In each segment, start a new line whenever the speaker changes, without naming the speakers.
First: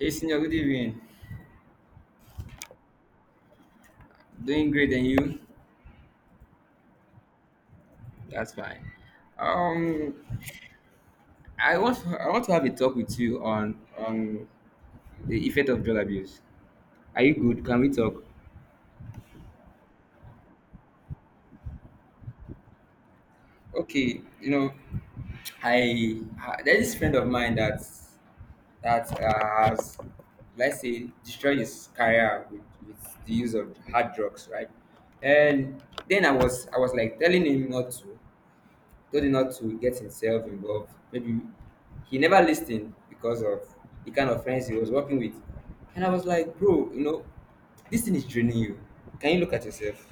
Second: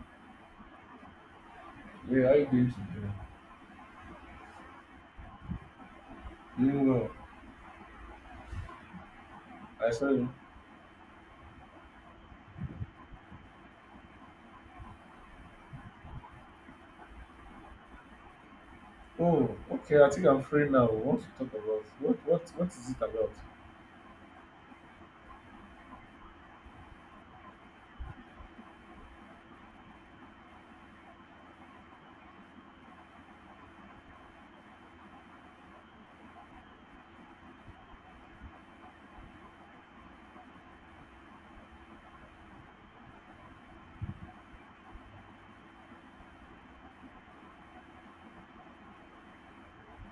Hey, senior, good evening.
Hey, how you doing today?
Doing great, and you?
Doing well.
That's fine.
I saw
Um,
you.
I want to have a talk with you on the effect of drug abuse. Are you good? Can we talk?
Oh, okay. I think I'm free now. What to talk about? What is it about?
Okay, you know, I there's this friend of mine that has, let's say, destroyed his career with the use of hard drugs, right? And then I was like telling him not to, told him not to get himself involved. Maybe he never listened because of the kind of friends he was working with. And I was like, bro, you know, this thing is draining you. Can you look at yourself?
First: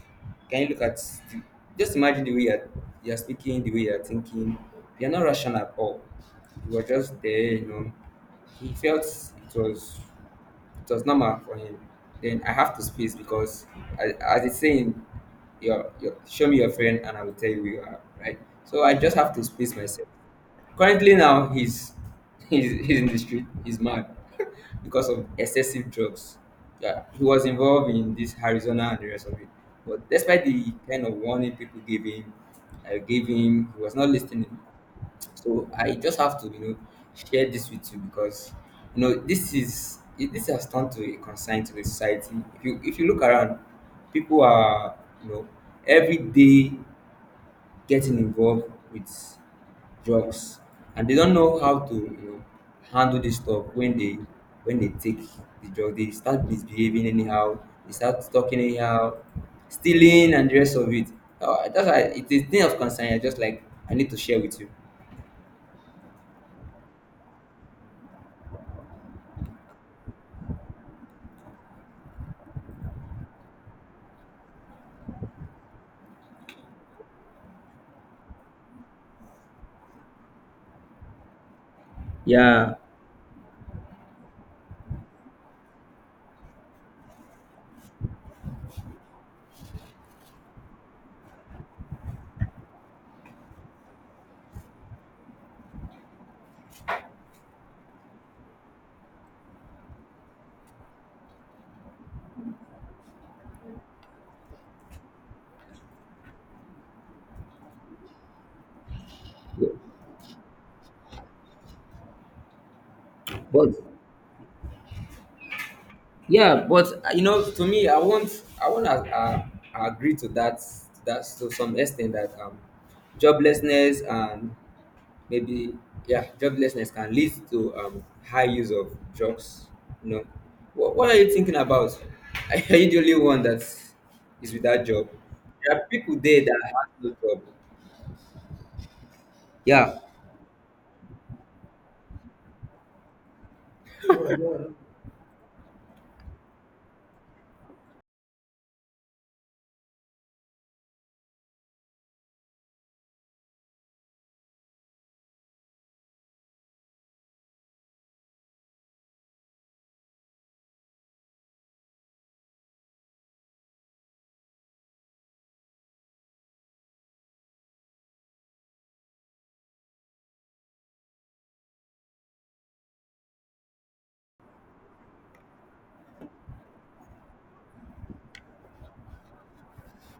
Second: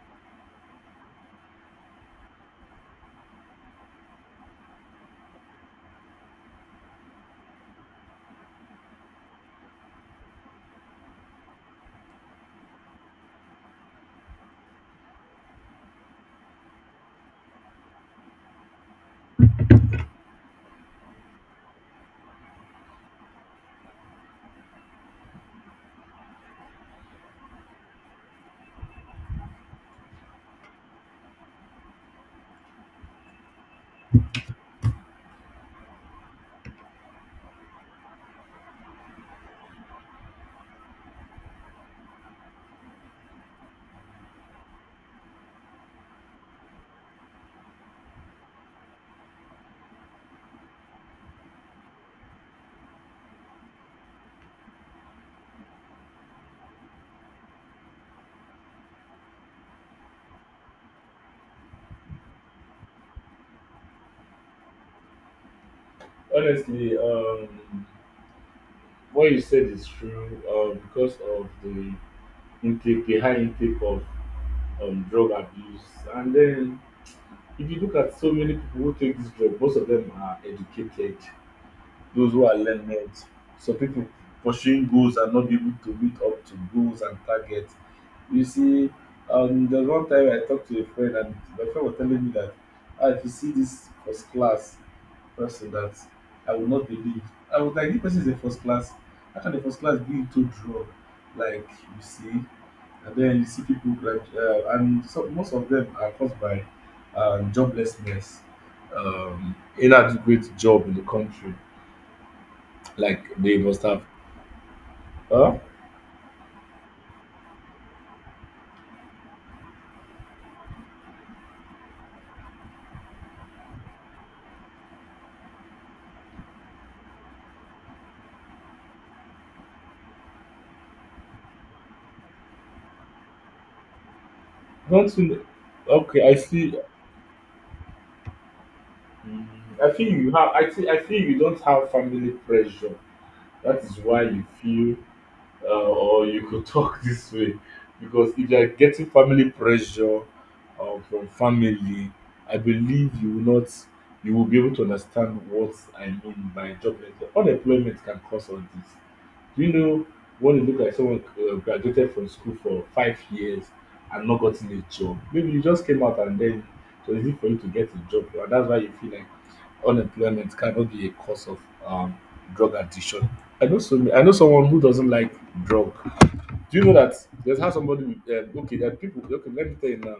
Can you look at the, just imagine the way you're speaking, the way you're thinking. You're not rational at all. You were just there. He felt it was. It was normal for him. Then I have to space because I, as it's saying, your show me your friend and I will tell you who you are, right? So I just have to space myself. Currently now he's in the street. He's mad because of excessive drugs. Yeah, he was involved in this Arizona and the rest of it. But despite the kind of warning people gave him, I gave him, he was not listening. So I just have to share this with you because this is it, this has turned to a concern to the society. If you look around, people are you know every day getting involved with drugs, and they don't know how to handle this stuff when they take the drug. They start misbehaving anyhow, they start talking anyhow, stealing and the rest of it. That's why it's thing of concern. I just like I need to share with you.
Honestly, what you said is true because of the intake, the high intake of drug abuse. And then, if you look at so many people who take this drug, most of them are educated, those who are
Yeah.
learned. Some people pursuing goals and not be able to meet up to goals and targets. You see, there's one time I talked to a friend, and my friend was telling me that ah, if you see this first class person, that I will not believe. I was like, this person is a first class. How can the first class be into draw? Like, you see, and then you see people like and so most of them are caused by joblessness, um, inadequate job in the country, like they
But
must have. Huh?
yeah, but you know, to me, I want to agree to that, that to some extent that joblessness and maybe, yeah, joblessness can lead to high use of drugs. You know, what are you thinking about? Are you the only one that is without job?
Don't you?
There are people
Okay, I
there that
see.
have no job.
Mm. I
Yeah.
think you have. I think you don't have family pressure. That is why you feel, or you could talk this way, because if you are getting family pressure from family, I believe you will not. You will be able to understand what I mean by jobless. Unemployment can cause all this. Do you know when you look like someone graduated from school for 5 years and not gotten a job? Maybe you just came out and then it was easy for you to get a job, and that's why you feel like unemployment cannot be a cause of um, drug addiction. I know someone who doesn't like drug. Do you know that there's how somebody okay, there are people. Okay, let me tell you now.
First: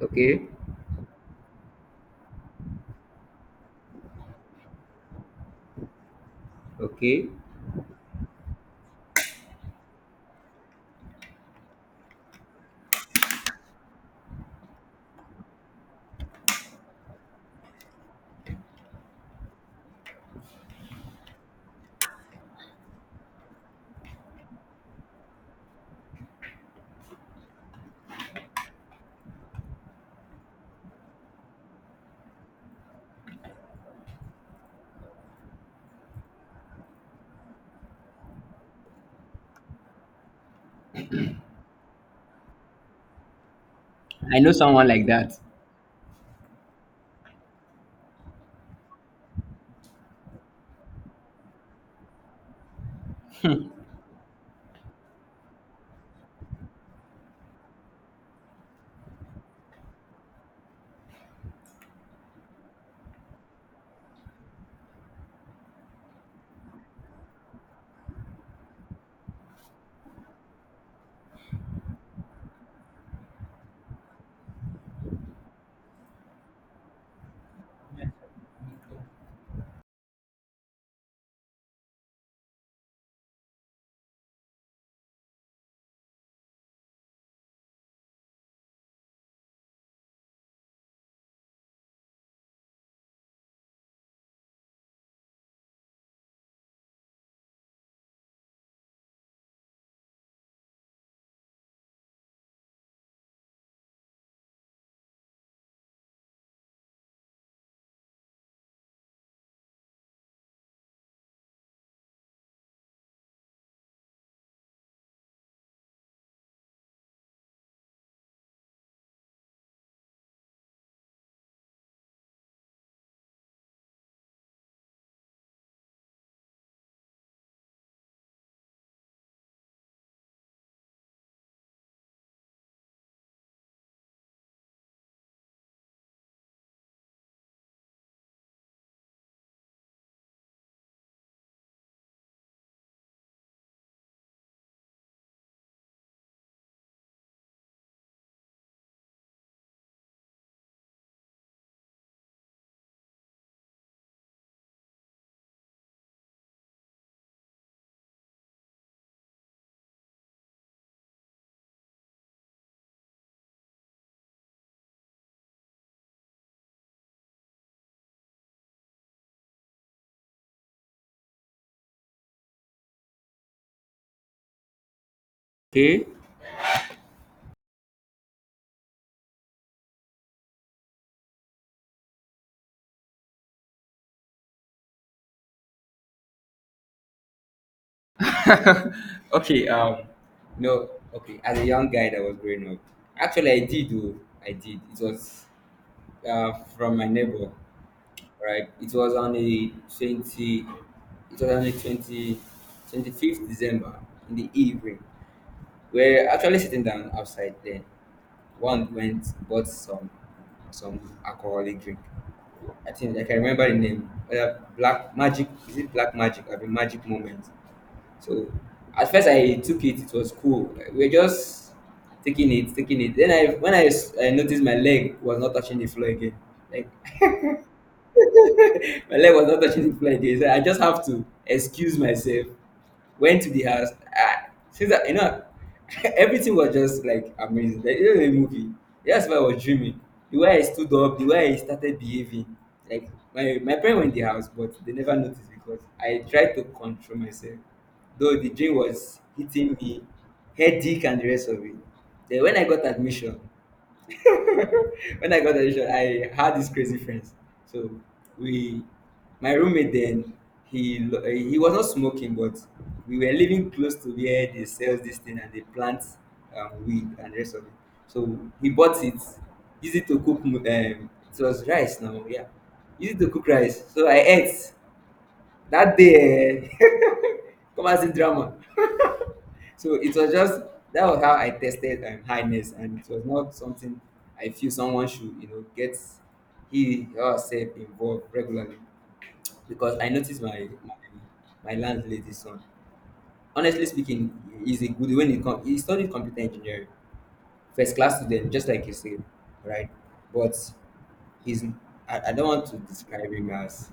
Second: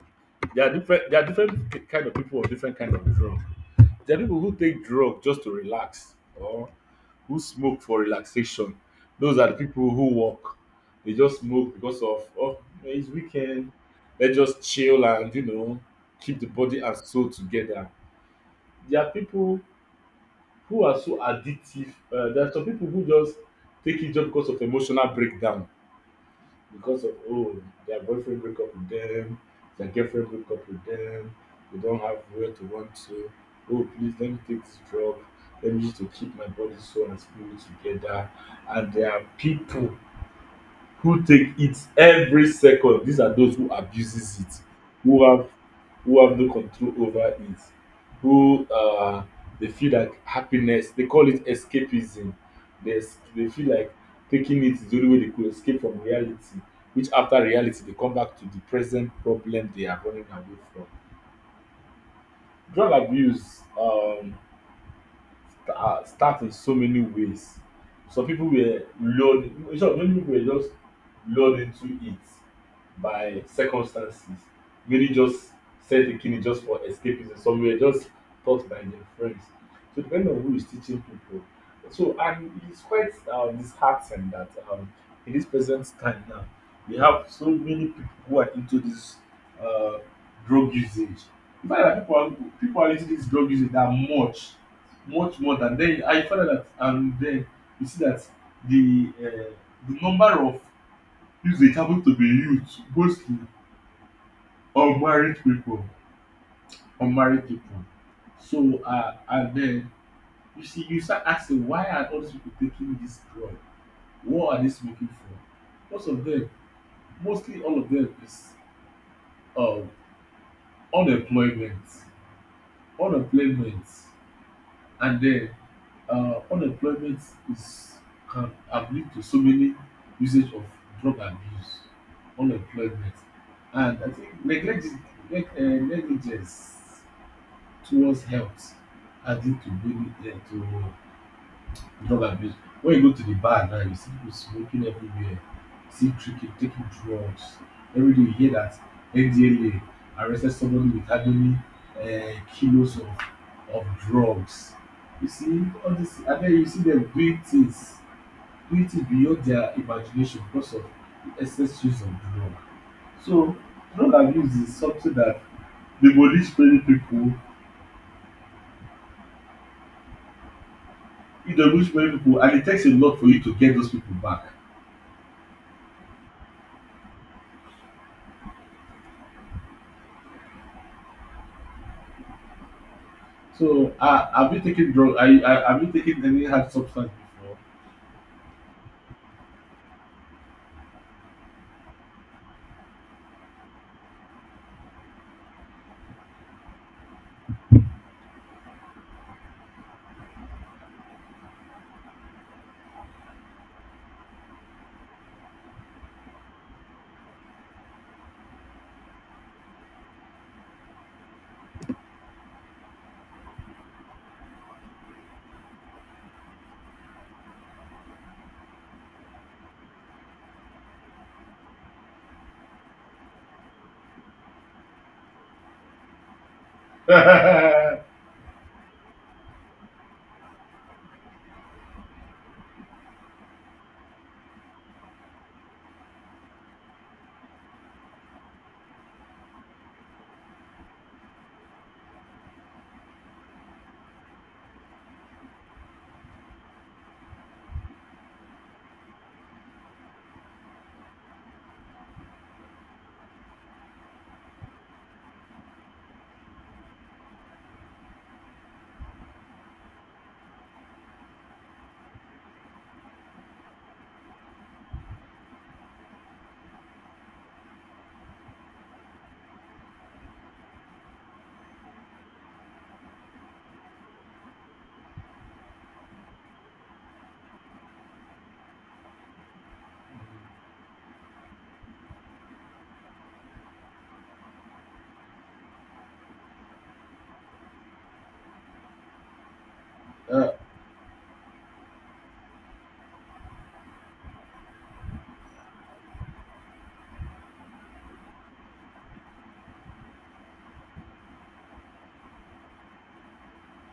Okay.
There are different kind of people or different kind of drug. There are people who take drug just to relax, or
Okay.
who smoke for relaxation. Those are the people who work. They just smoke because of oh, it's weekend. Let's just chill and, you know, keep the body and soul together. There are people who are so addictive. There are some people who just take it just because of emotional breakdown, because of oh, their boyfriend break up with them, their girlfriend break up with them, they don't have where to run to. Oh please, let me take this drug, let me use it to keep my body, soul and spirit together. And there are people who take it every second. These are those who
I
abuses
know
it,
someone like
who
that.
have who have no control over it, who they feel like happiness. They call it escapism. They feel like taking it is the only way they could escape from reality. Which after reality they come back to the present problem they are running away from. Drug abuse. Start in so many ways. Some people were lured, in short, many people were just lured into it by circumstances. Many just said the kidney just for escapism. Some were just taught by their friends. So depending on who is teaching people. So and it's quite disheartening that in this present time now we have so many people who are into this uh, drug usage. In fact, that people are into this drug usage that much, much more than, then I found out that and then you see that the uh, the number of usage happens to be youth, mostly unmarried people unmarried people. So and then you see you start asking, why are all these people taking this drug? What are they smoking for? Most of them, mostly all of them is um unemployment, unemployment. And then unemployment is, can have lead to so many usage of drug abuse, unemployment, and I think neglect, negligence towards health, adding to many to drug abuse. When you go to the bar now, you see people smoking everywhere. See tricky, taking drugs. Every day you hear that NDLA arrested somebody with hardly kilos of drugs. You see all this, and then you see them doing things beyond their imagination because of the excess use of drug. So drug abuse is something that demolish many people, it demolish many people, and it takes a lot for you to get those people back.
Okay.
So, have you taken drug? Are you, have you taken any hard substance
Okay, no, okay. As a young guy that was growing up, actually, I did. It was, from my neighbor, right? It was on the 25th December in the evening. We're actually sitting down outside. Then one went bought some alcoholic drink. I think I can remember the name. Black Magic, is it Black Magic? I mean, Magic Moment. So at first I took it, it was cool. Like, we are just taking it, taking it. Then I when I, s- I noticed my leg was not touching the floor again. Like
before?
my leg was not touching the floor again. So I just have to excuse myself. Went to the house. Ah, since I, you know, everything was just like amazing. Like, you know, the movie. That's why I was dreaming. The way I stood up, the way I started behaving. Like my parents were in the house, but they never noticed because I tried to control myself. Though the dream was hitting me, headache and the rest of it. Then when I got admission, I had these crazy friends. So we, my roommate then, he was not smoking, but we were living close to where they sell this thing and they plant weed and the rest of it. So he bought it, easy to cook. It was rice now, yeah, easy to cook rice. So I ate that day. Come as in drama. So it was just That was how I tested highness, and it was not something I feel someone should, you know, get he or herself involved regularly, because I noticed my landlady's son. Honestly speaking, he's a good when he come. He studied computer engineering, first class student, just like you said, right? But he's, I don't want to describe him as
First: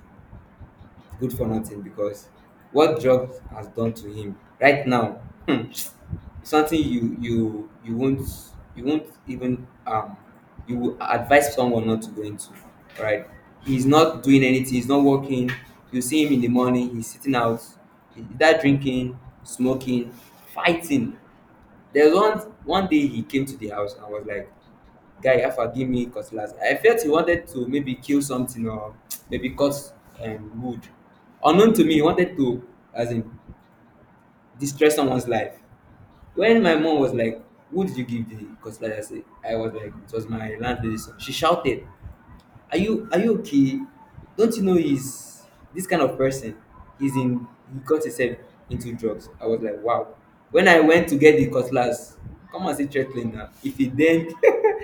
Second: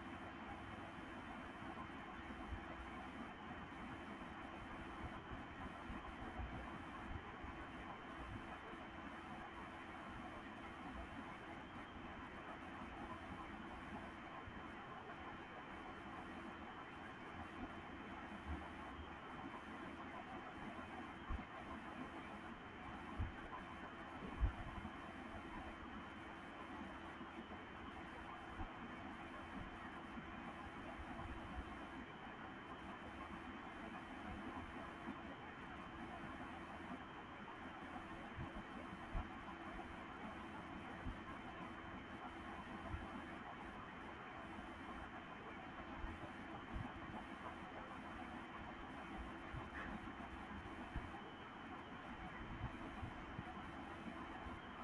good for nothing, because what drugs has done to him right now something you won't, you won't even you will advise someone not to go into, right? He's not doing anything, he's not working. You see him in the morning, he's sitting out, either drinking, smoking, fighting. There's one day he came to the house and was like, "Guy Alpha, give me cutlass." I felt he wanted to maybe kill something or maybe cut wood. Unknown to me, he wanted to, as in, destroy someone's life. When my mom was like, "Who did you give the cutlass?" I said, I was like, "It was my landlady's son." She shouted, "Are you okay? Don't you know he's this kind of person? He's in, he got himself into drugs." I was like, "Wow." When I went to get the cutlass, come and see threatening now. If it then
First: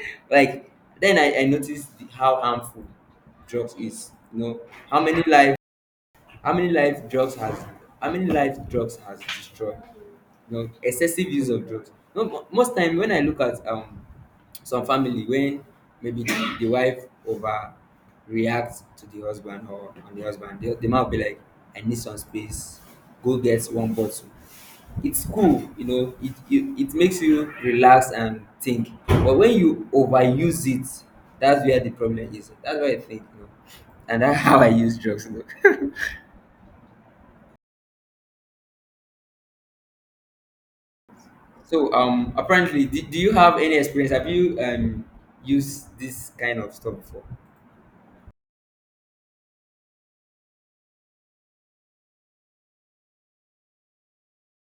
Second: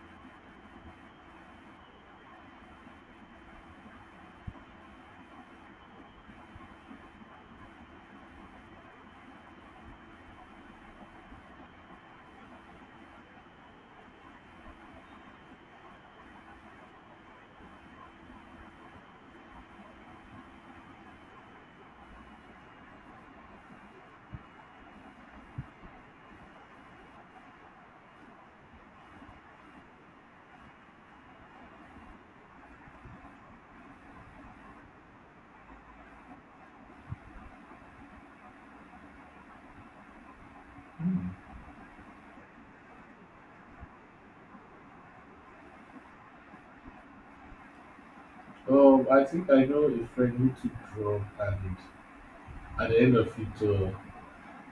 like, then I noticed how harmful drugs is. You know how many lives, how many lives drugs has how many lives drugs has destroyed? You know, excessive use of drugs. No, most time when I look at some family, when maybe the wife overreacts to the husband or on the husband, the man will be like, "I need some space, go get one bottle." It's cool, you know, it makes you relax and think. But when you overuse it, that's where the problem is. That's why I think, you know. And that's how I use drugs, you know.
Hmm.
So apparently, do you have any experience? Have you used this kind of stuff before?
I think I know a friend who took drug, and at the end of it,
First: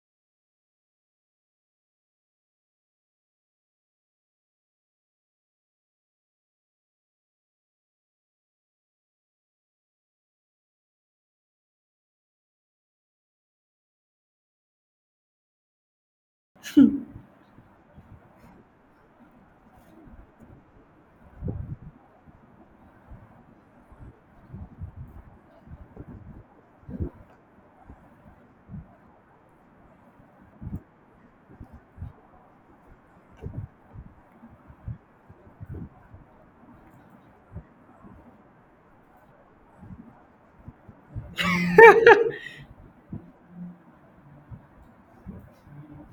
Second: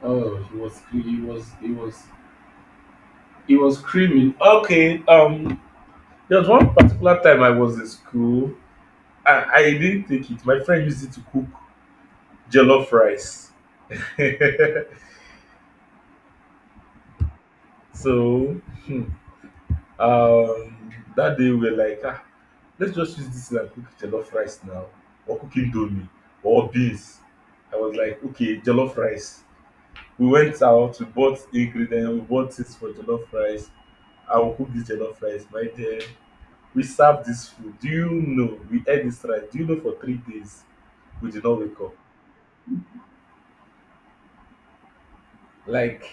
oh, he was cre- he was he was he was screaming. Okay, there was one particular time I was in school. I didn't take it. My friend used it to cook jollof rice. So, hmm, um, that day we were like, ah, let's just use this and cook jollof rice now, or cook indomie, or beans. I was like, okay, jollof rice. We went out, we bought ingredients, we bought things for jollof rice. I will cook this jollof rice. My dear, we served this food. Do you know we ate this rice? Do you know for 3 days we did not wake up? Like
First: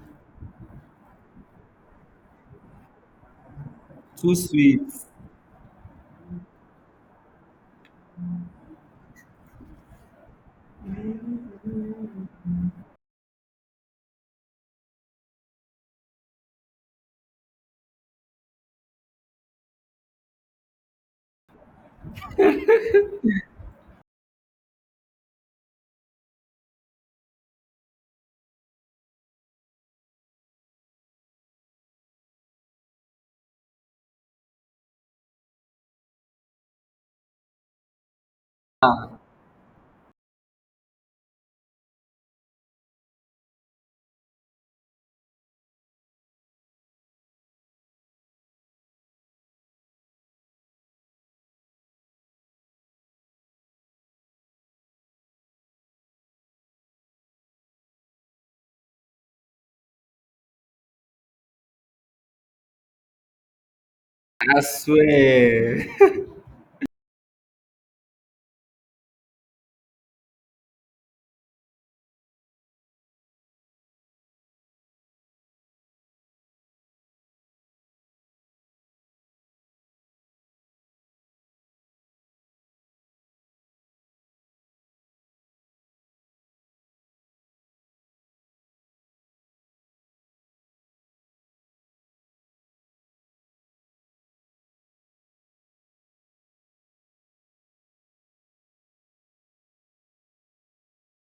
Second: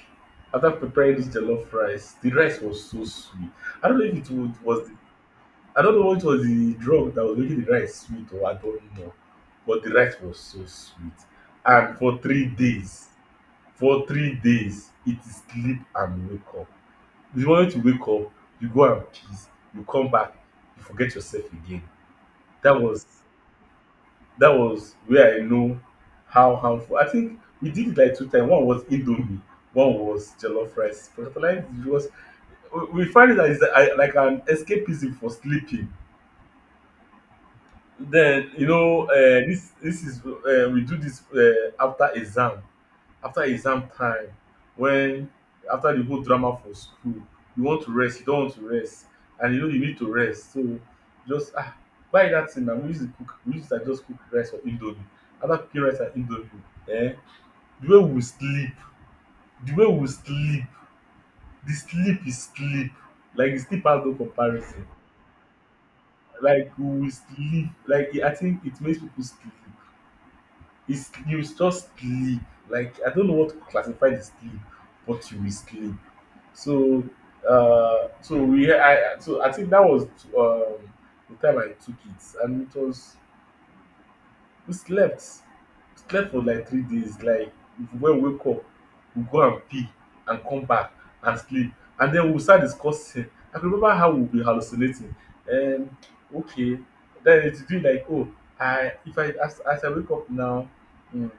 after preparing this jollof rice, the rice was so sweet. I don't know if it
Too
would,
sweet.
was I don't know what was the drug that was making the rice sweet, or I don't know. But the rice was so sweet. And for 3 days, for 3 days, it is sleep and wake up. The moment you wake up, you go and piss, you come back, you forget yourself again. That was that was where I know how harmful. I think we did it like 2 times. One was Indomie, one was jollof rice. But like it was, we find it as like an escapism for sleeping. Then you know this is we do this after exam, after exam time, when after the whole drama for school you want to rest, you don't want to rest, and you know you need to rest. So just ah, buy that thing na, we use it cook, we use it and just cook rice or indomie. After cooking rice and indomie, eh, the way we sleep the way we sleep, the sleep is sleep, like the sleep has no
I
comparison,
swear.
like we will sleep. Like I think it makes people sleep. It's you just sleep. Like I don't know what to classify the sleep, but you will sleep. So so I think that was um the time I took it, and it was we slept. Slept for like 3 days. Like when we wake up, we go and pee and come back and sleep. And then we'll start discussing. I can remember how we'll be hallucinating. Um okay. Then it will be like, oh, I if I as I wake up now, mm,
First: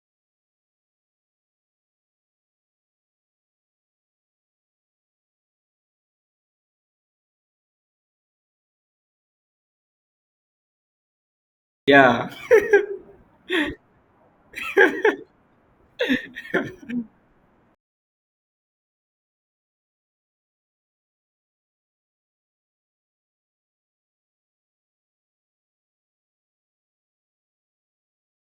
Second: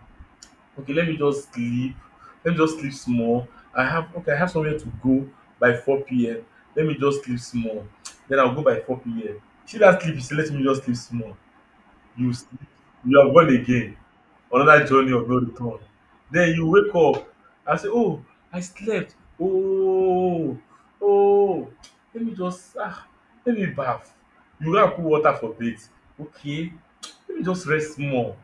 okay, let me just sleep. Let me just sleep small. I have, okay, I have somewhere to go by 4 p.m. Let me just sleep small. Then I'll go by 4 p.m. See that sleep, you let me just sleep small.
Yeah.
You sleep, you have gone again. Another journey of no return. Then you wake up and say, oh, I slept. Oh, oh, let me just ah, let me bath. You go and put water for bath. Okay, let me just rest small.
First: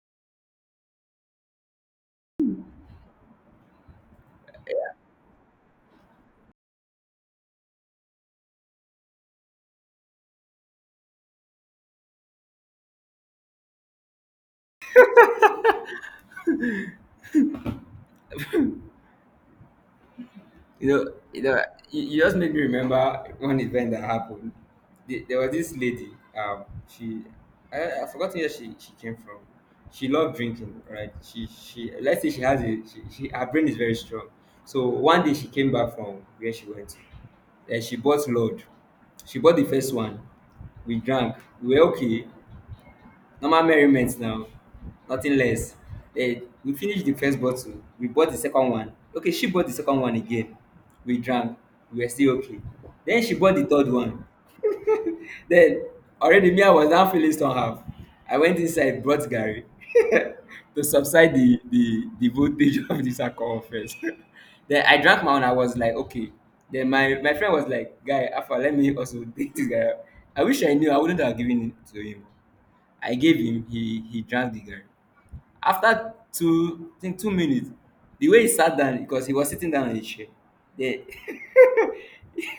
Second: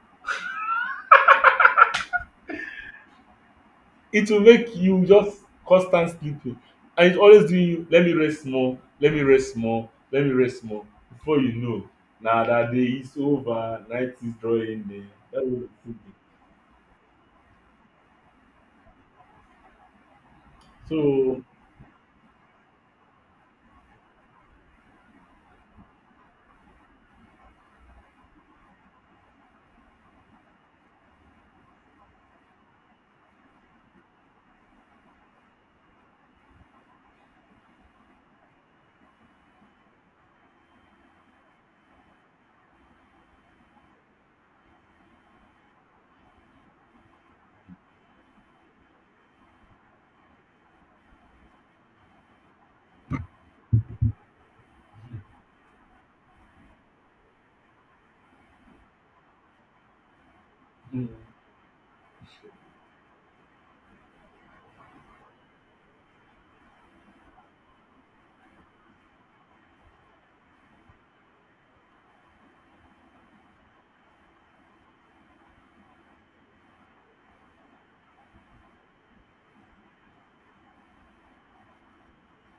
It will make you just constant sleeping, and it's always doing you, let me rest small, let me rest small, let me rest small. Before you know, na that day is over, night is drawing near. That way you fit be.
You know, you
So
know, you just made me remember one event that happened. There was this lady. Um, she, I forgot where she came from. She loved drinking, right? She Let's say she has a she her brain is very strong. So one day she came back from where she went to, and she bought load. She bought the first one. We drank. We were okay. Normal merriment now, nothing less. Then we finished the first bottle, we bought the second one. Okay, she bought the second one again. We drank, we were still okay. Then she bought the third one. Then already me, I was now feeling somehow. I went inside, brought Gary to
mm,
subside the voltage of this alcohol first. Then I drank my own. I was like, okay. Then my friend was like, "Guy, Alpha, let me also take this guy out." I wish I knew. I wouldn't have given it to him. I gave him, he drank the garri. After two I think 2 minutes, the way he sat down, because he was sitting down on a chair. Then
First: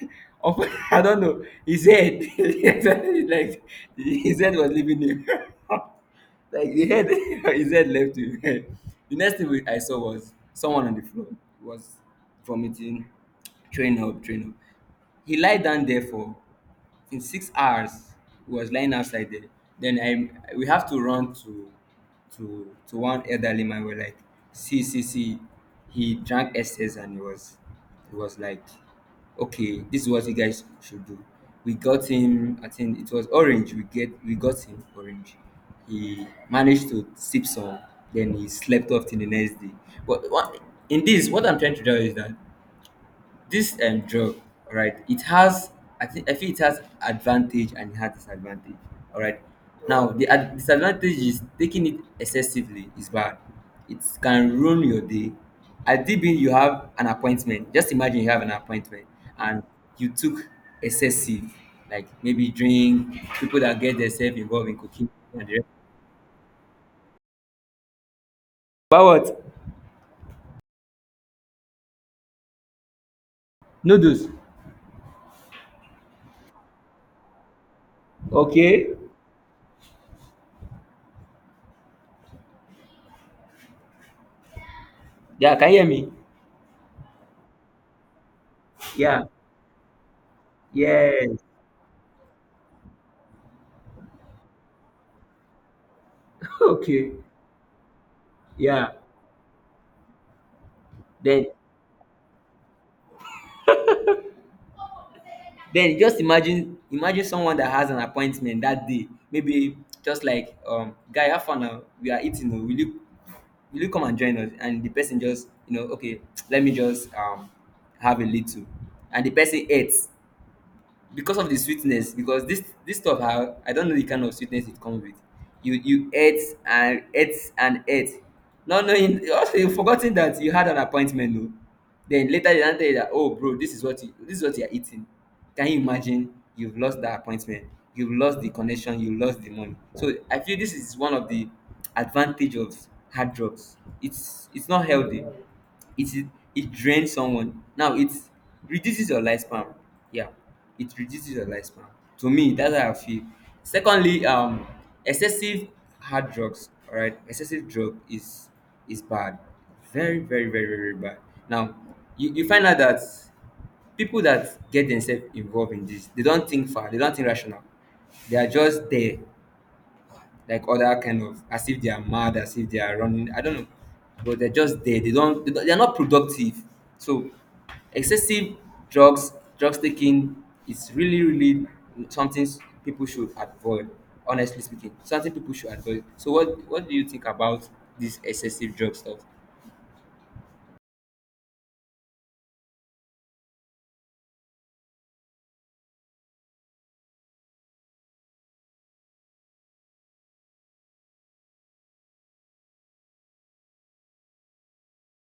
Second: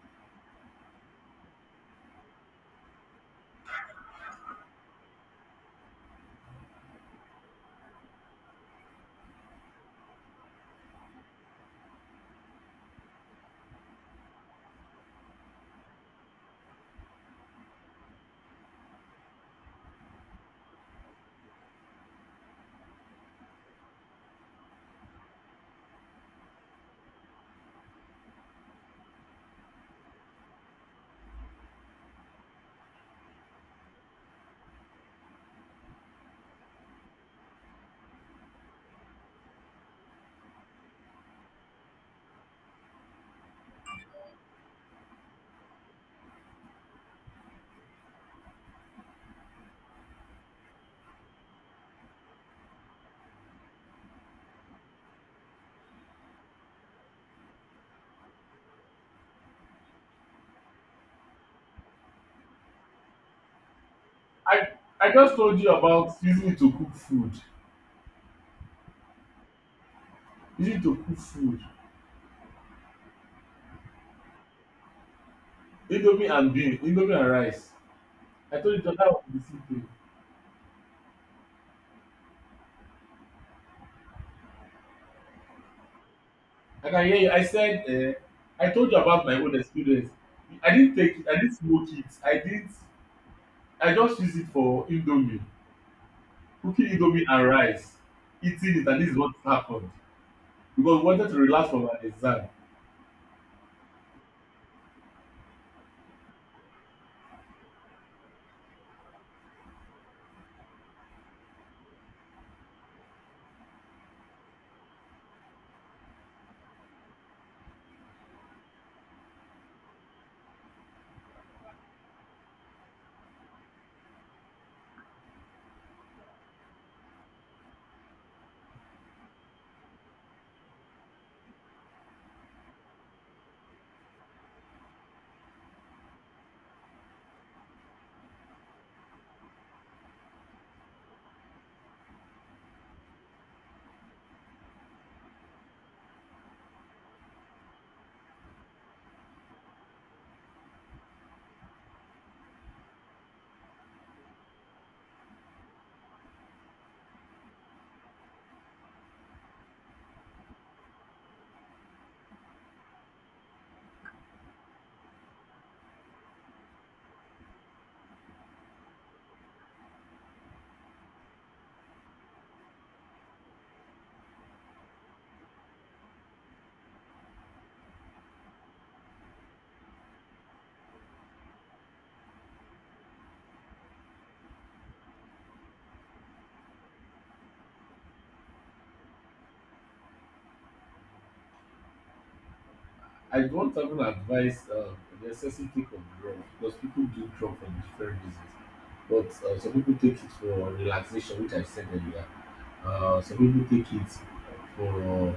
of- I don't know his head like his head was leaving him. Like the head his head left him. The next thing I saw was someone on the floor. He was vomiting, throwing up, throwing up. He lied down there for, in 6 hours he was lying outside there. Then I we have to run to one elderly man. We're like, "See, see, see, he drank excess." And he was, he was like, "Okay, this is what you guys should do." We got him, I think it was orange, we got him orange. He managed to sip some. Then he slept off till the next day. But what, in this, what I'm trying to tell you is that this drug, all right, it has, I think I feel it has advantage and it has disadvantage. All right, now the disadvantage is taking it excessively is bad. It can ruin your day at DB. You have an appointment, just imagine you have an appointment, and you took excessive, like maybe drink, people that get themselves involved
I
in cooking
I just
and the
told
rest.
you about using it to cook food.
But what?
Using it to cook food.
Noodles.
Indomie and bean, indomie and rice. I told you
Okay.
that that was the simple.
Yeah, can you hear me?
I can hear you. I said I told you
Yeah.
about my own experience.
Yes.
I didn't smoke it, I didn't, I just use it for indomie, cooking
Okay.
indomie and rice, eating it,
Yeah.
and this is what happened. Because we wanted to
then
relax from our exam.
Then just imagine, imagine someone that has an appointment that day. Maybe just like, guy, have fun now. We are eating. Oh, will you come and join us? And the person just okay, let me just have a little, and the person eats because of the sweetness. Because this stuff, I don't know the kind of sweetness it comes with. You ate and ate and ate, not knowing also you forgotten that you had an appointment o. Then later they now tell you that, oh bro, this is what you are eating. Can you imagine? You've lost that appointment, you've lost the connection, you lost the money. So I feel this is one of the advantage of hard drugs. It's not healthy. It is. It drains someone. Now it reduces your lifespan. Yeah, it reduces your lifespan. To me, that's how I feel. Secondly, excessive hard drugs, all right, excessive drug is bad. Very bad. Now you find out that people that get themselves involved in this, they don't think far, they don't think rational. They are just there, like other kind of, as if they are mad, as if they are running. I don't know, but they're just there. They don't. They are not productive. So excessive drugs taking is really, really something people should avoid. Honestly speaking, something people should avoid. So what do you think about this excessive drug stuff?
I don't even advise the excessive take of drug because people do drug for different reasons. But Some people take it for relaxation, which I said earlier. Uh, some people take it for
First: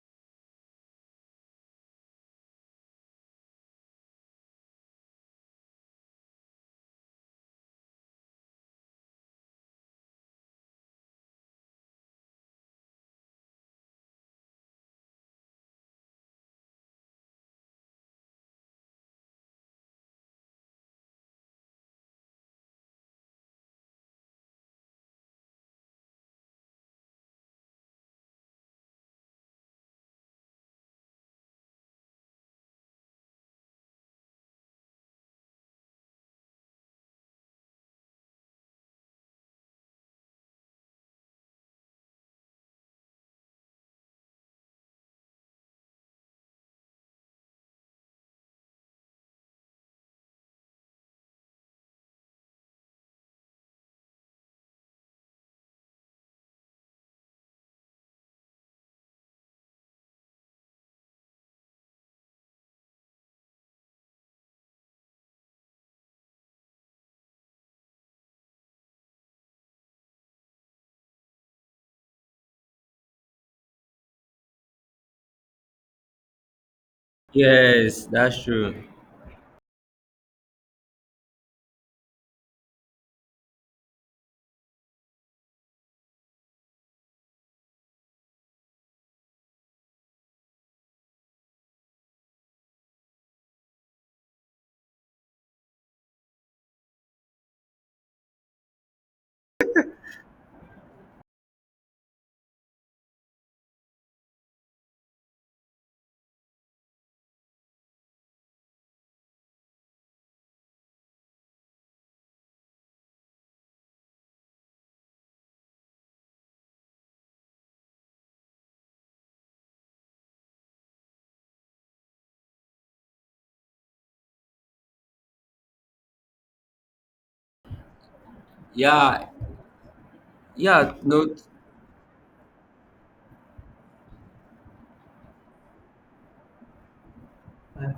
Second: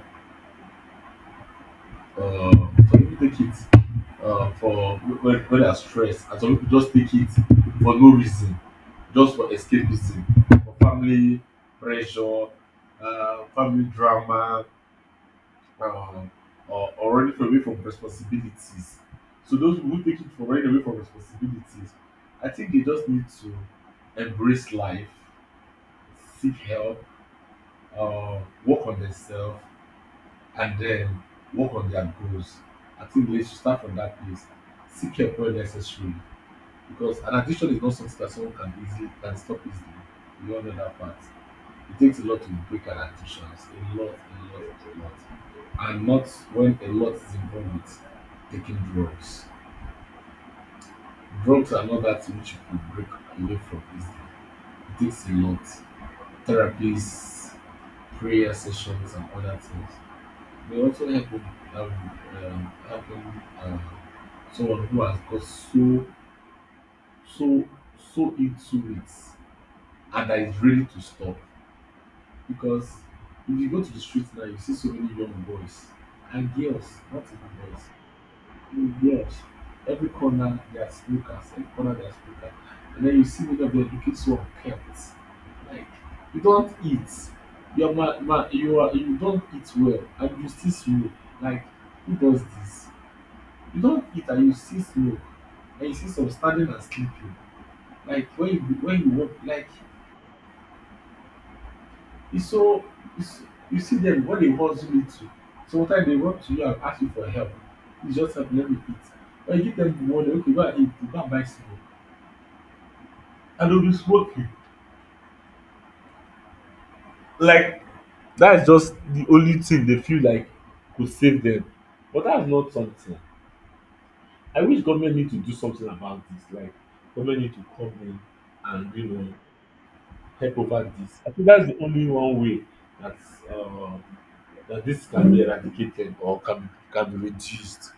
uh, some people take it for when they are stressed, and some people just take it for no reason, just for escapism, for family pressure, family drama, um, or running away from responsibilities. So those who take it for running away from responsibilities, I think they just need to embrace life, seek help, uh, work on themselves, and then work on their goals. I think they should start from that place. Seek help where necessary because an addiction is not something that someone can easily can stop easily. You all know that part. It takes a lot to break an addiction. A lot, a lot, a lot. And not when a lot is involved with taking drugs. Drugs are not that which you can break away from easily. It takes a lot. Therapies, prayer sessions, and other things. We also help um helping uh, someone who has got so so into it and that is ready to stop because if you go to the street now you see so many young boys and girls, not even boys,
Yes, that's true.
even girls. Every corner they are smokers, every corner they are smokers, and then you see many of them looking so unkempt, like you don't eat. You are ma ma you are You don't eat well and you still smoke. Like, who does this? You don eat and you see smoke, and you see some standing and sleeping. Like when you work, like it's so, it's, you see them when they hustle you to. Sometimes they run to you and ask you for help. You just help, let me eat. When you give them the money, okay, go and eat, go and buy smoke. And they'll be smoking. Like, that is just the only thing they feel like could save them. But that's not something. I wish government need to do something about this. Like government need to come in and you
Yeah,
know help over
yeah.
this.
No,
I think that's the only one way that uh, that this can be eradicated or can be reduced.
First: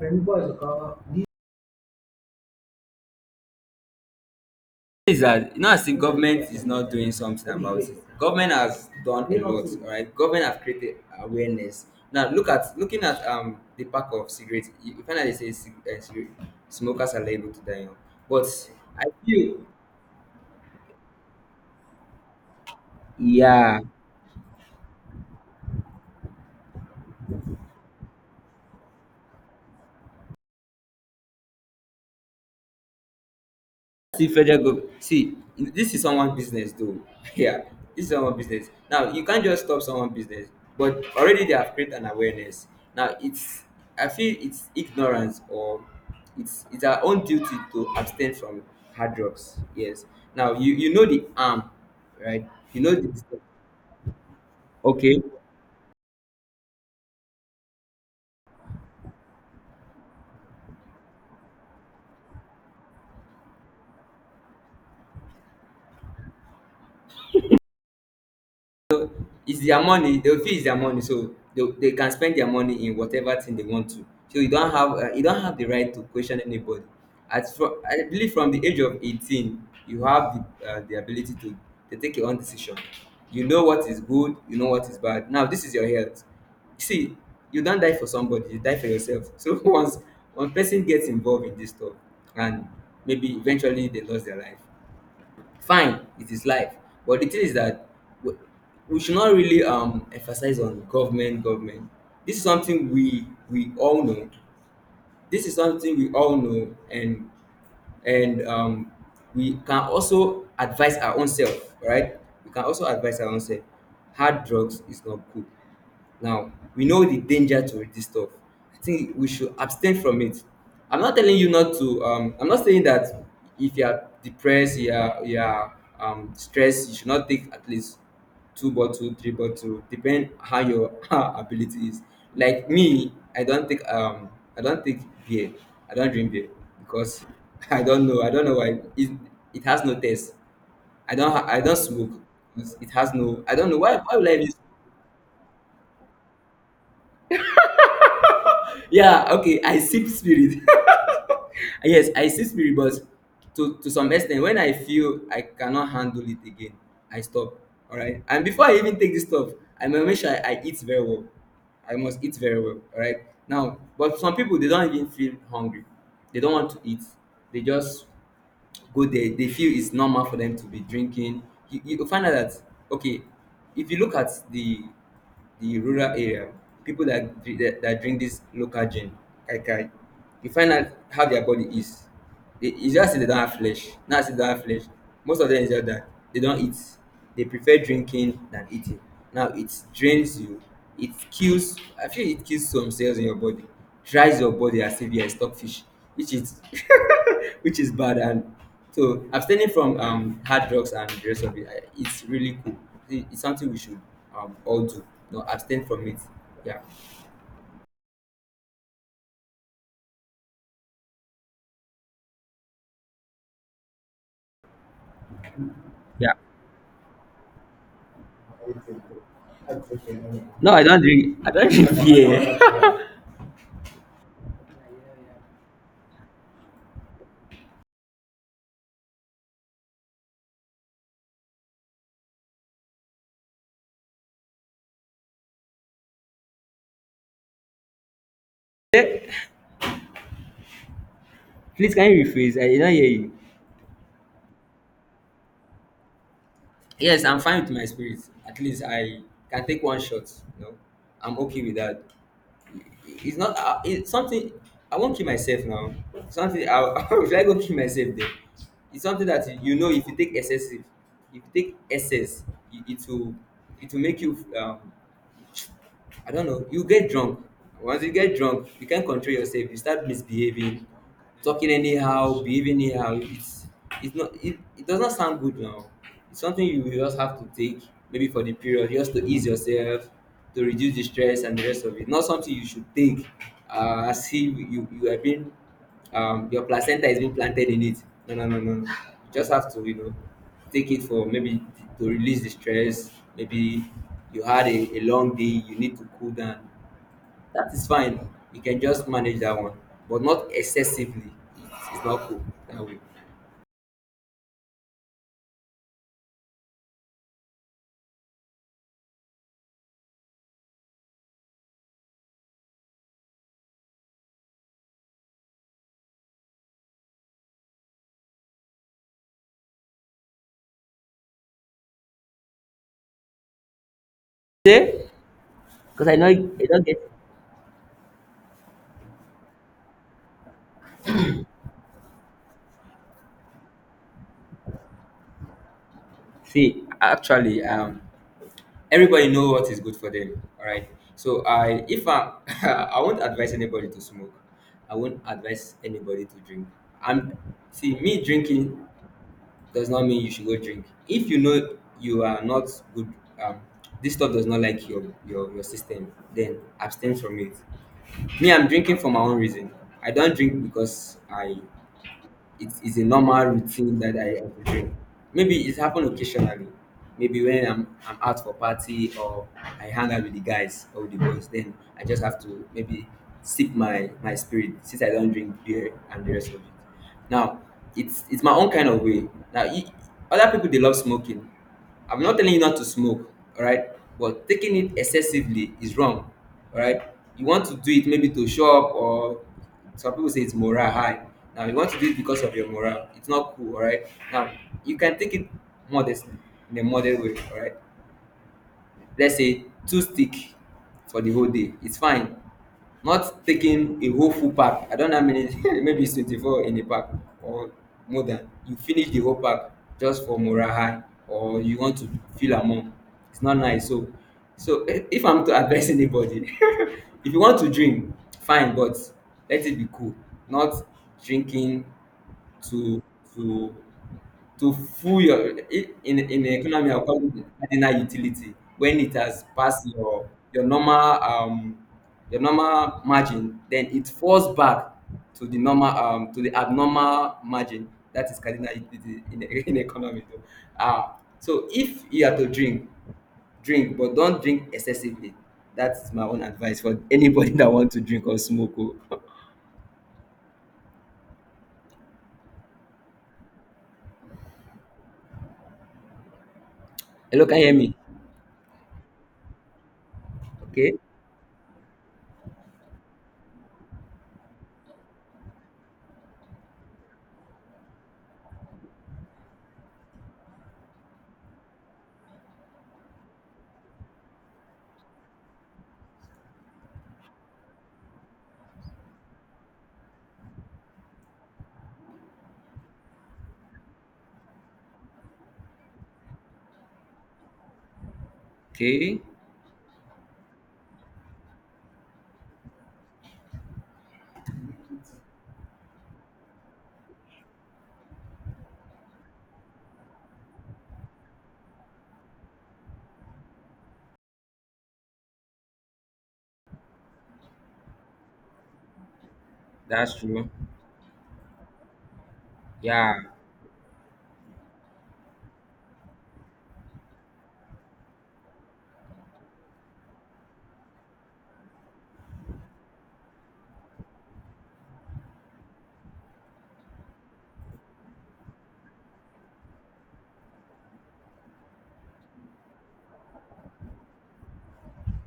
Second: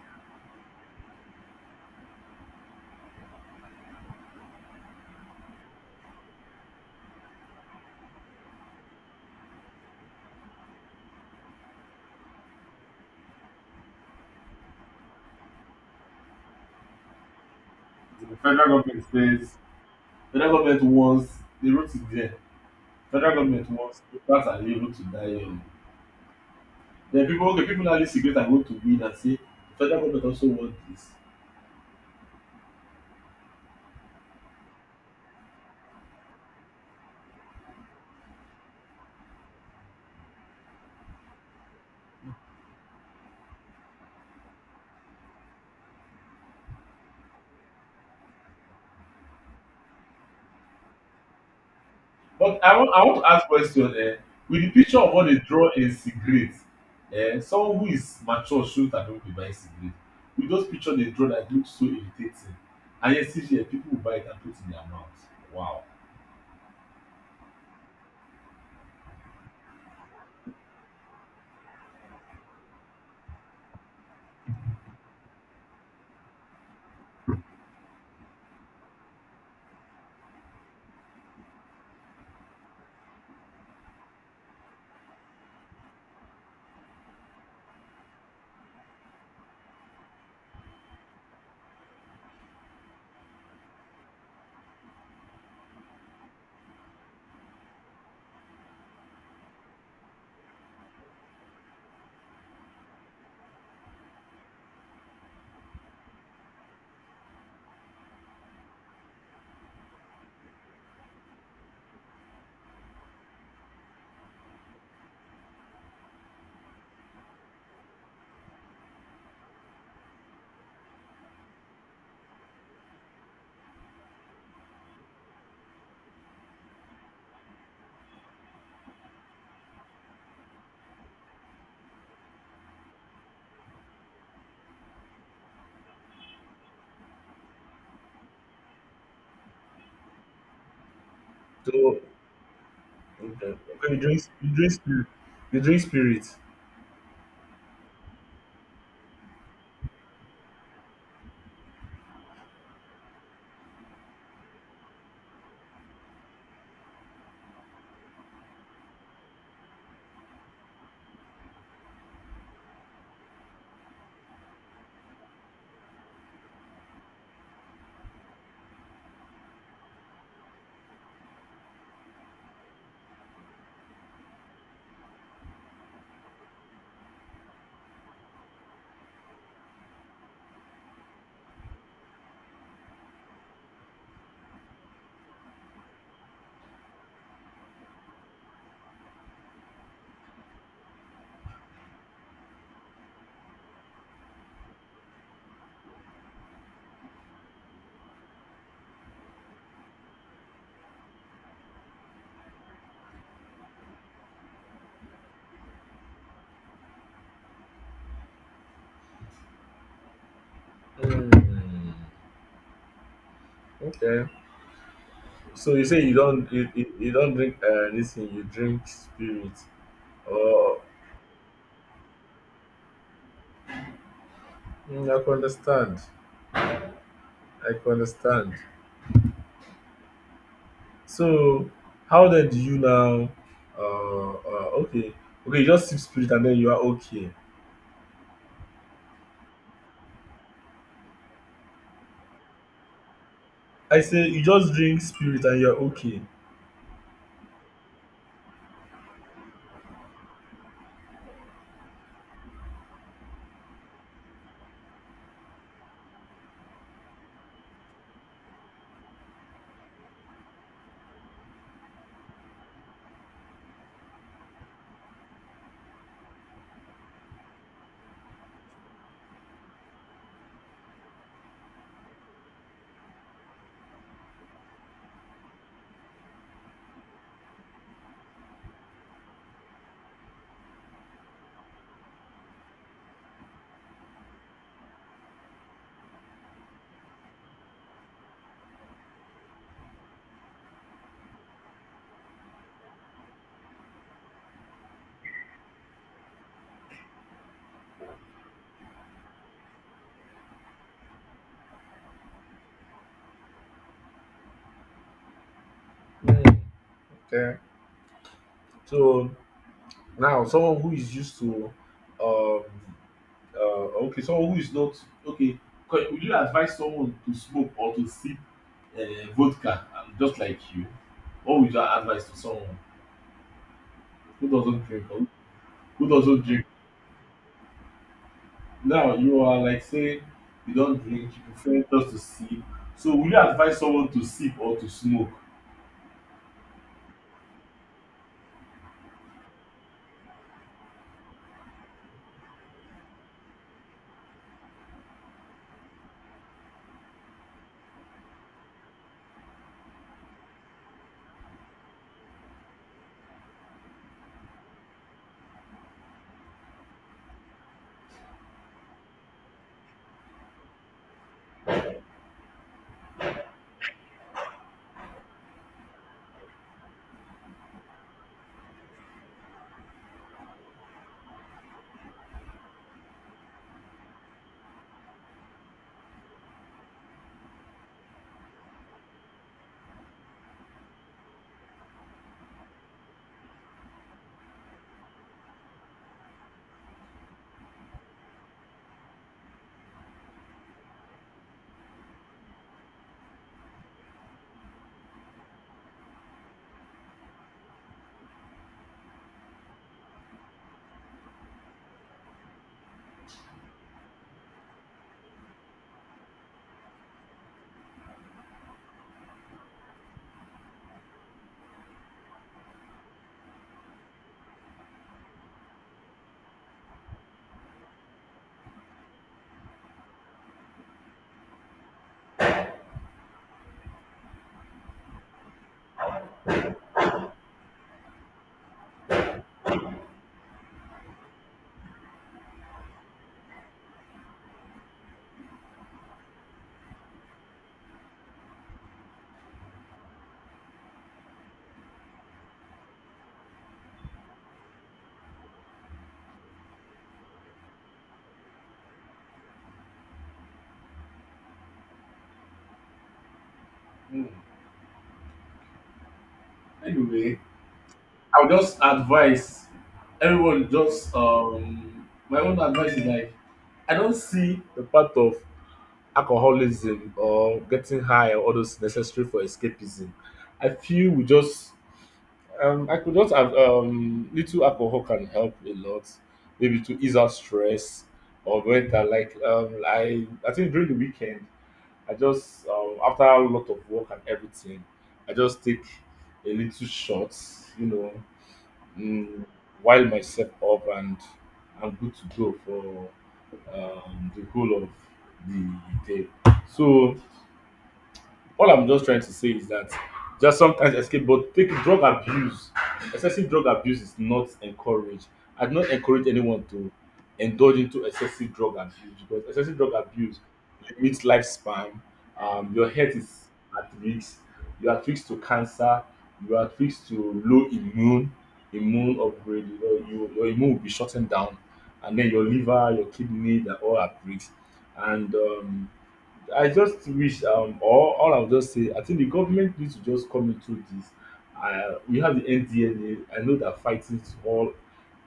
is that you know, as if government is not doing something about it? Government has done a lot, all right? Government have created awareness. Now looking at the pack of cigarettes, you find out they say cigarette smokers are liable to die young,
The
but
federal government
I feel,
says, federal government wants, they wrote it there. Federal government
yeah.
wants voters are able to die young. Then people, okay, people now use cigarette and go to weed and say federal government also want this.
See federal government. See, this is someone business though. Yeah, this is someone business. Now you can't just stop someone business, but already they have created an awareness. Now it's, I feel it's ignorance or it's our own duty to abstain from hard drugs. Yes. Now you know the harm, right?
But I
You
want
know
I
the,
want to ask question, eh, with the picture of
okay.
what they draw in cigarette, eh, someone who is mature shouldn't have been able to buy cigarette. With those picture they draw that look so irritating and yet still here people will buy it and put it in their mouth. Wow.
It's their money, they feel it's their money, so they can spend their money in whatever thing they want to. So you don't have the right to question anybody. As from I believe from the age of 18, you have the ability to take your own decision. You know what is good, you know what is bad. Now this is your health. See, you don't die for somebody, you die for yourself. So once one person gets involved in this stuff, and maybe eventually they lost their life, fine, it is life. But the thing is that we, we should not really emphasize on government, government. This is something we all know. This is something we all know. And we can also advise our own self, right? We can also advise our own self. Hard drugs is not good. Now we know the danger to this stuff. I think we should abstain from it. I'm not telling you not to I'm not saying that if you are depressed, you are stressed, you should not take at least two bottle, three bottle, depend how your how ability is. Like me, I don't take I don't take beer. I don't drink beer because I don't know, I don't know why it, it has no taste. I don't
So,
smoke because it has no,
okay,
I don't know
okay,
why would I
you
use?
drink spirit. You drink spirit.
Yeah, okay, I sip spirit. Yes, I still spirit, but to some extent. When I feel I cannot handle it again, I stop. Alright, and before I even take this stuff, I must make sure I eat very well. I must eat very well, alright. Now but some people, they don't even feel hungry, they don't want to eat, they just go there, they feel it's normal for them to be drinking. You find out that, okay, if you look at the rural area, people that that drink this local gin, kai kai, you find out how their body is. They, it's just say they don't have flesh, most of them is just that they don't eat. They prefer drinking than eating. Now it drains you, it kills. I feel it kills some cells in your body, dries your body as if you're a stockfish, which is, which is bad. And so abstaining from hard drugs and the rest of it, it's really cool. It's something we should, all do. No, abstain from it. Yeah.
Hmm. Okay. So you say you
Yeah.
don't, you don't drink anything. You drink spirit.
No,
Oh,
I don't drink. I don't drink beer.
hmm, I can understand. I can understand. So how then do you now okay, okay, you just sip spirit and then you are okay.
Please, can you rephrase? I did not hear you.
I say you just drink spirit and you are okay.
Yes, I'm fine with my spirit. At least I can take one shot. You know, I'm okay with that. It's not it's something I won't kill myself now. Something I, should I go kill myself then? It's something that you know, if you take excessive, if you take excess, it will, it will make you I don't know. You get drunk. Once you get drunk, you can't control yourself. You start misbehaving, talking anyhow, behaving anyhow. It's not it, it does not sound good now. It's something you will just have to take maybe for the period just to ease yourself, to reduce the stress and the rest of it. Not something you should take as if you you are being, your placenta is being planted in it. No, no, no, no, no. You just have to, you know, take it for maybe to release the stress. Maybe you had a long day, you need to cool down. That is fine. You can just manage that one, but not excessively. It's not cool that way.
Mm. Okay. So now someone who is used to um okay, someone who is not okay, would you advise someone to smoke or to sip uh, vodka, just like you? What would you advise to someone who doesn't drink or
Because
who
I know
doesn't
you
drink?
don't get,
Now you are like say you don't drink, you prefer just to sip, so will you advise someone to sip or to smoke?
see actually. Everybody know what is good for them, all right? So I if I I won't advise anybody to smoke, I won't advise anybody to drink. And see me drinking does not mean you should go drink. If you know you are not good, um this stuff does not like your system, then abstain from it. Me, I'm drinking for my own reason. I don't drink because I, it is a normal routine that I entertain. Maybe it happened occasionally. Maybe when I'm out for party, or I hang out with the guys or with the boys, then I just have to maybe sip my spirit, since I don't drink beer and the rest of it. Now it's my own kind of way. Now other people, they love smoking. I'm not telling you not to smoke, all right? But taking it excessively is wrong, all right? You want to do it maybe to show up, or some people say it's morale high. Now, you want to do it because of your morale. It's not cool, all right? Now, you can take it modestly, in a moderate way, all right? Let's say two stick for the whole day. It's fine. Not taking a whole full pack. I don't know how many, maybe it's 24 in a pack or more than. You finish the whole pack just for morale high or you want to feel among. It's not nice. So, so eh, if I'm to advise anybody, if you want to drink, fine, but let it be cool. Not drinking to to to fuel your in the economy according to cardinal utility. When it has passed your normal um your normal margin, then it falls back to the normal to the abnormal margin. That is cardinal utility in the, in the economy though. Ah, so if you have to drink, drink but don't drink excessively. That's my own advice for anybody that want to drink or smoke oh.
Hmm. Anyway,
Hello, can you hear me?
I would just advise everyone,
Okay,
just my own advice is like, I don't see the part of alcoholism or getting high or all those necessary for escapism. I feel we just, I could just have little alcohol can help a lot, maybe to ease out stress, or when I, like, um, I think during the weekend, I just after a lot of work and everything, I just take a little shot, you know,
okay,
mm, while myself up, and I'm good to go for the whole of the day. So all I'm just trying to say is that just sometimes escape, but take drug abuse. Excessive drug abuse is not encouraged. I do not encourage anyone to indulge into excessive drug abuse because excessive drug
that's
abuse
true.
limits lifespan. Your
Yeah,
health is at risk. You are at risk to cancer. You are at risk to low immune upgrade. You know, you, your immune will be shutting down, and then your liver, your kidney, they're all at risk. And I just wish or all I'll just say, I think the government needs to just come into this. We have the NDLA. I know they're fighting to all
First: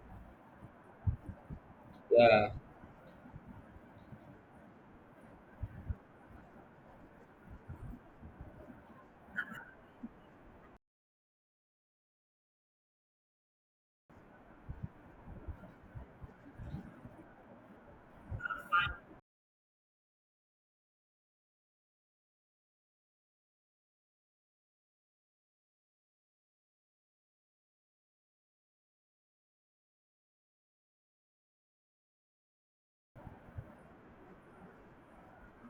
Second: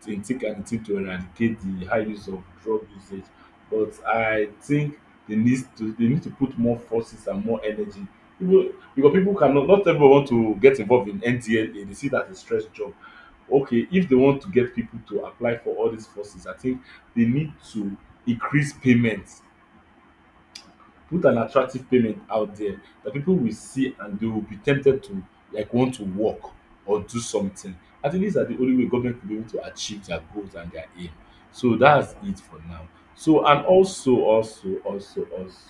to thick and thin to eradicate the high use of drug usage, but I think they need to put more forces and more energy. People, because people cannot, not everyone want to get involved in NDLA. They see that as a stress job. Okay, if they want to get people to apply for all these forces, I think they need to increase payment, put an attractive payment out there that people will see and they will be tempted to, like, want to work or do something. I think these are the only way government will be able to achieve their goals and their aim. So that's it for now. So, and also,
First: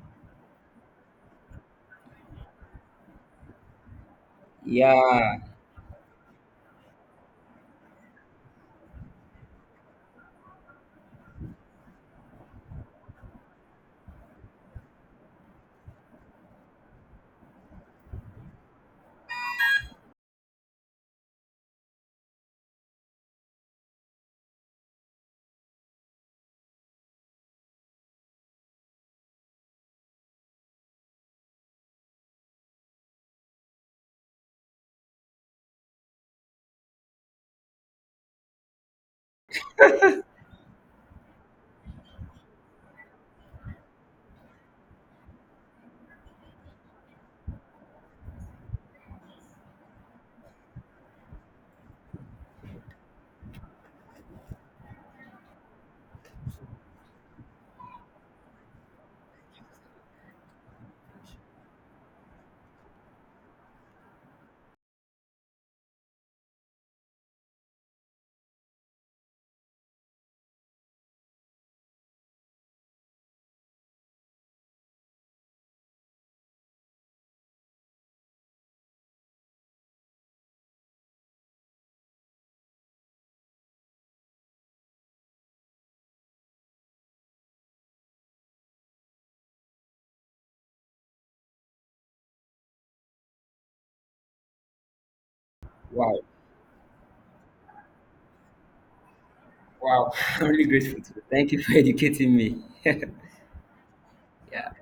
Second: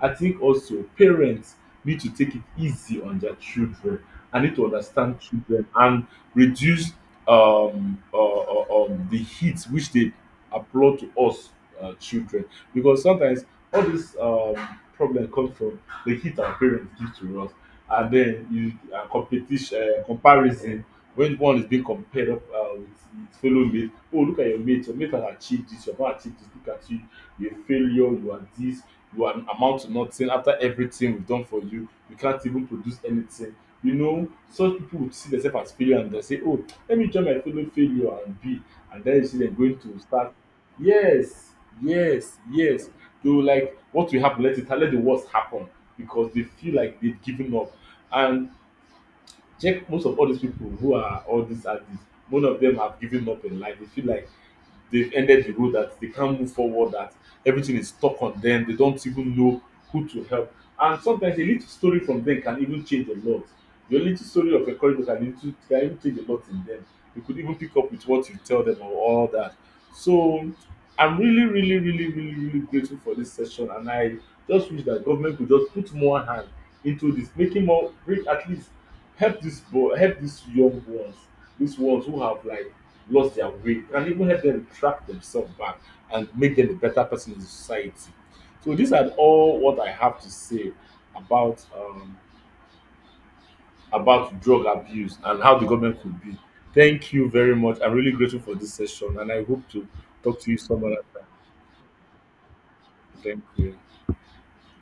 I think also parents need to take it easy on their children and need to understand
yeah.
children and reduce the heat which they applaud to us, children, because sometimes all this problem comes from the heat our parents give to us, and then you, competition, comparison, when one is being compared up, with his fellow mate. Oh, look at your mate, your mate has achieved this, you have not achieved this, look at you, you a failure, you are this, you are amount to nothing, after everything we have done for you, you can't even produce anything. You know, such people would see themselves as failure and they say, oh, let me join my fellow failure and be, and then you see them going to start. Yes, yes, yes, they were like, what will happen? Let it, let the worst happen, because they feel like they've given up. And check, most of all these people who are all these artists, none of them have given up in life, they feel like they've ended the road, that they can't move forward, that everything is stuck on them, they don't even know who to help. And sometimes a little story from them can even change a lot. Your little story of encouragement can even change a lot in them. You could even pick up with what you tell them or all that. So I'm really really really really really grateful for this session, and I just wish that government could just put more hand into this, making more, make at least, help this boy, help these young ones, these ones who have like lost their way, and even help them track themselves back and make them a better person in society. So these are all what I have to say about um about drug abuse and how the government
Wow.
could be. Thank you very much, I'm really grateful for this session and I hope to
Wow,
talk
I'm
to you
really
some
grateful
other
to you.
time.
Thank you for educating me.
Thank you.
Yeah.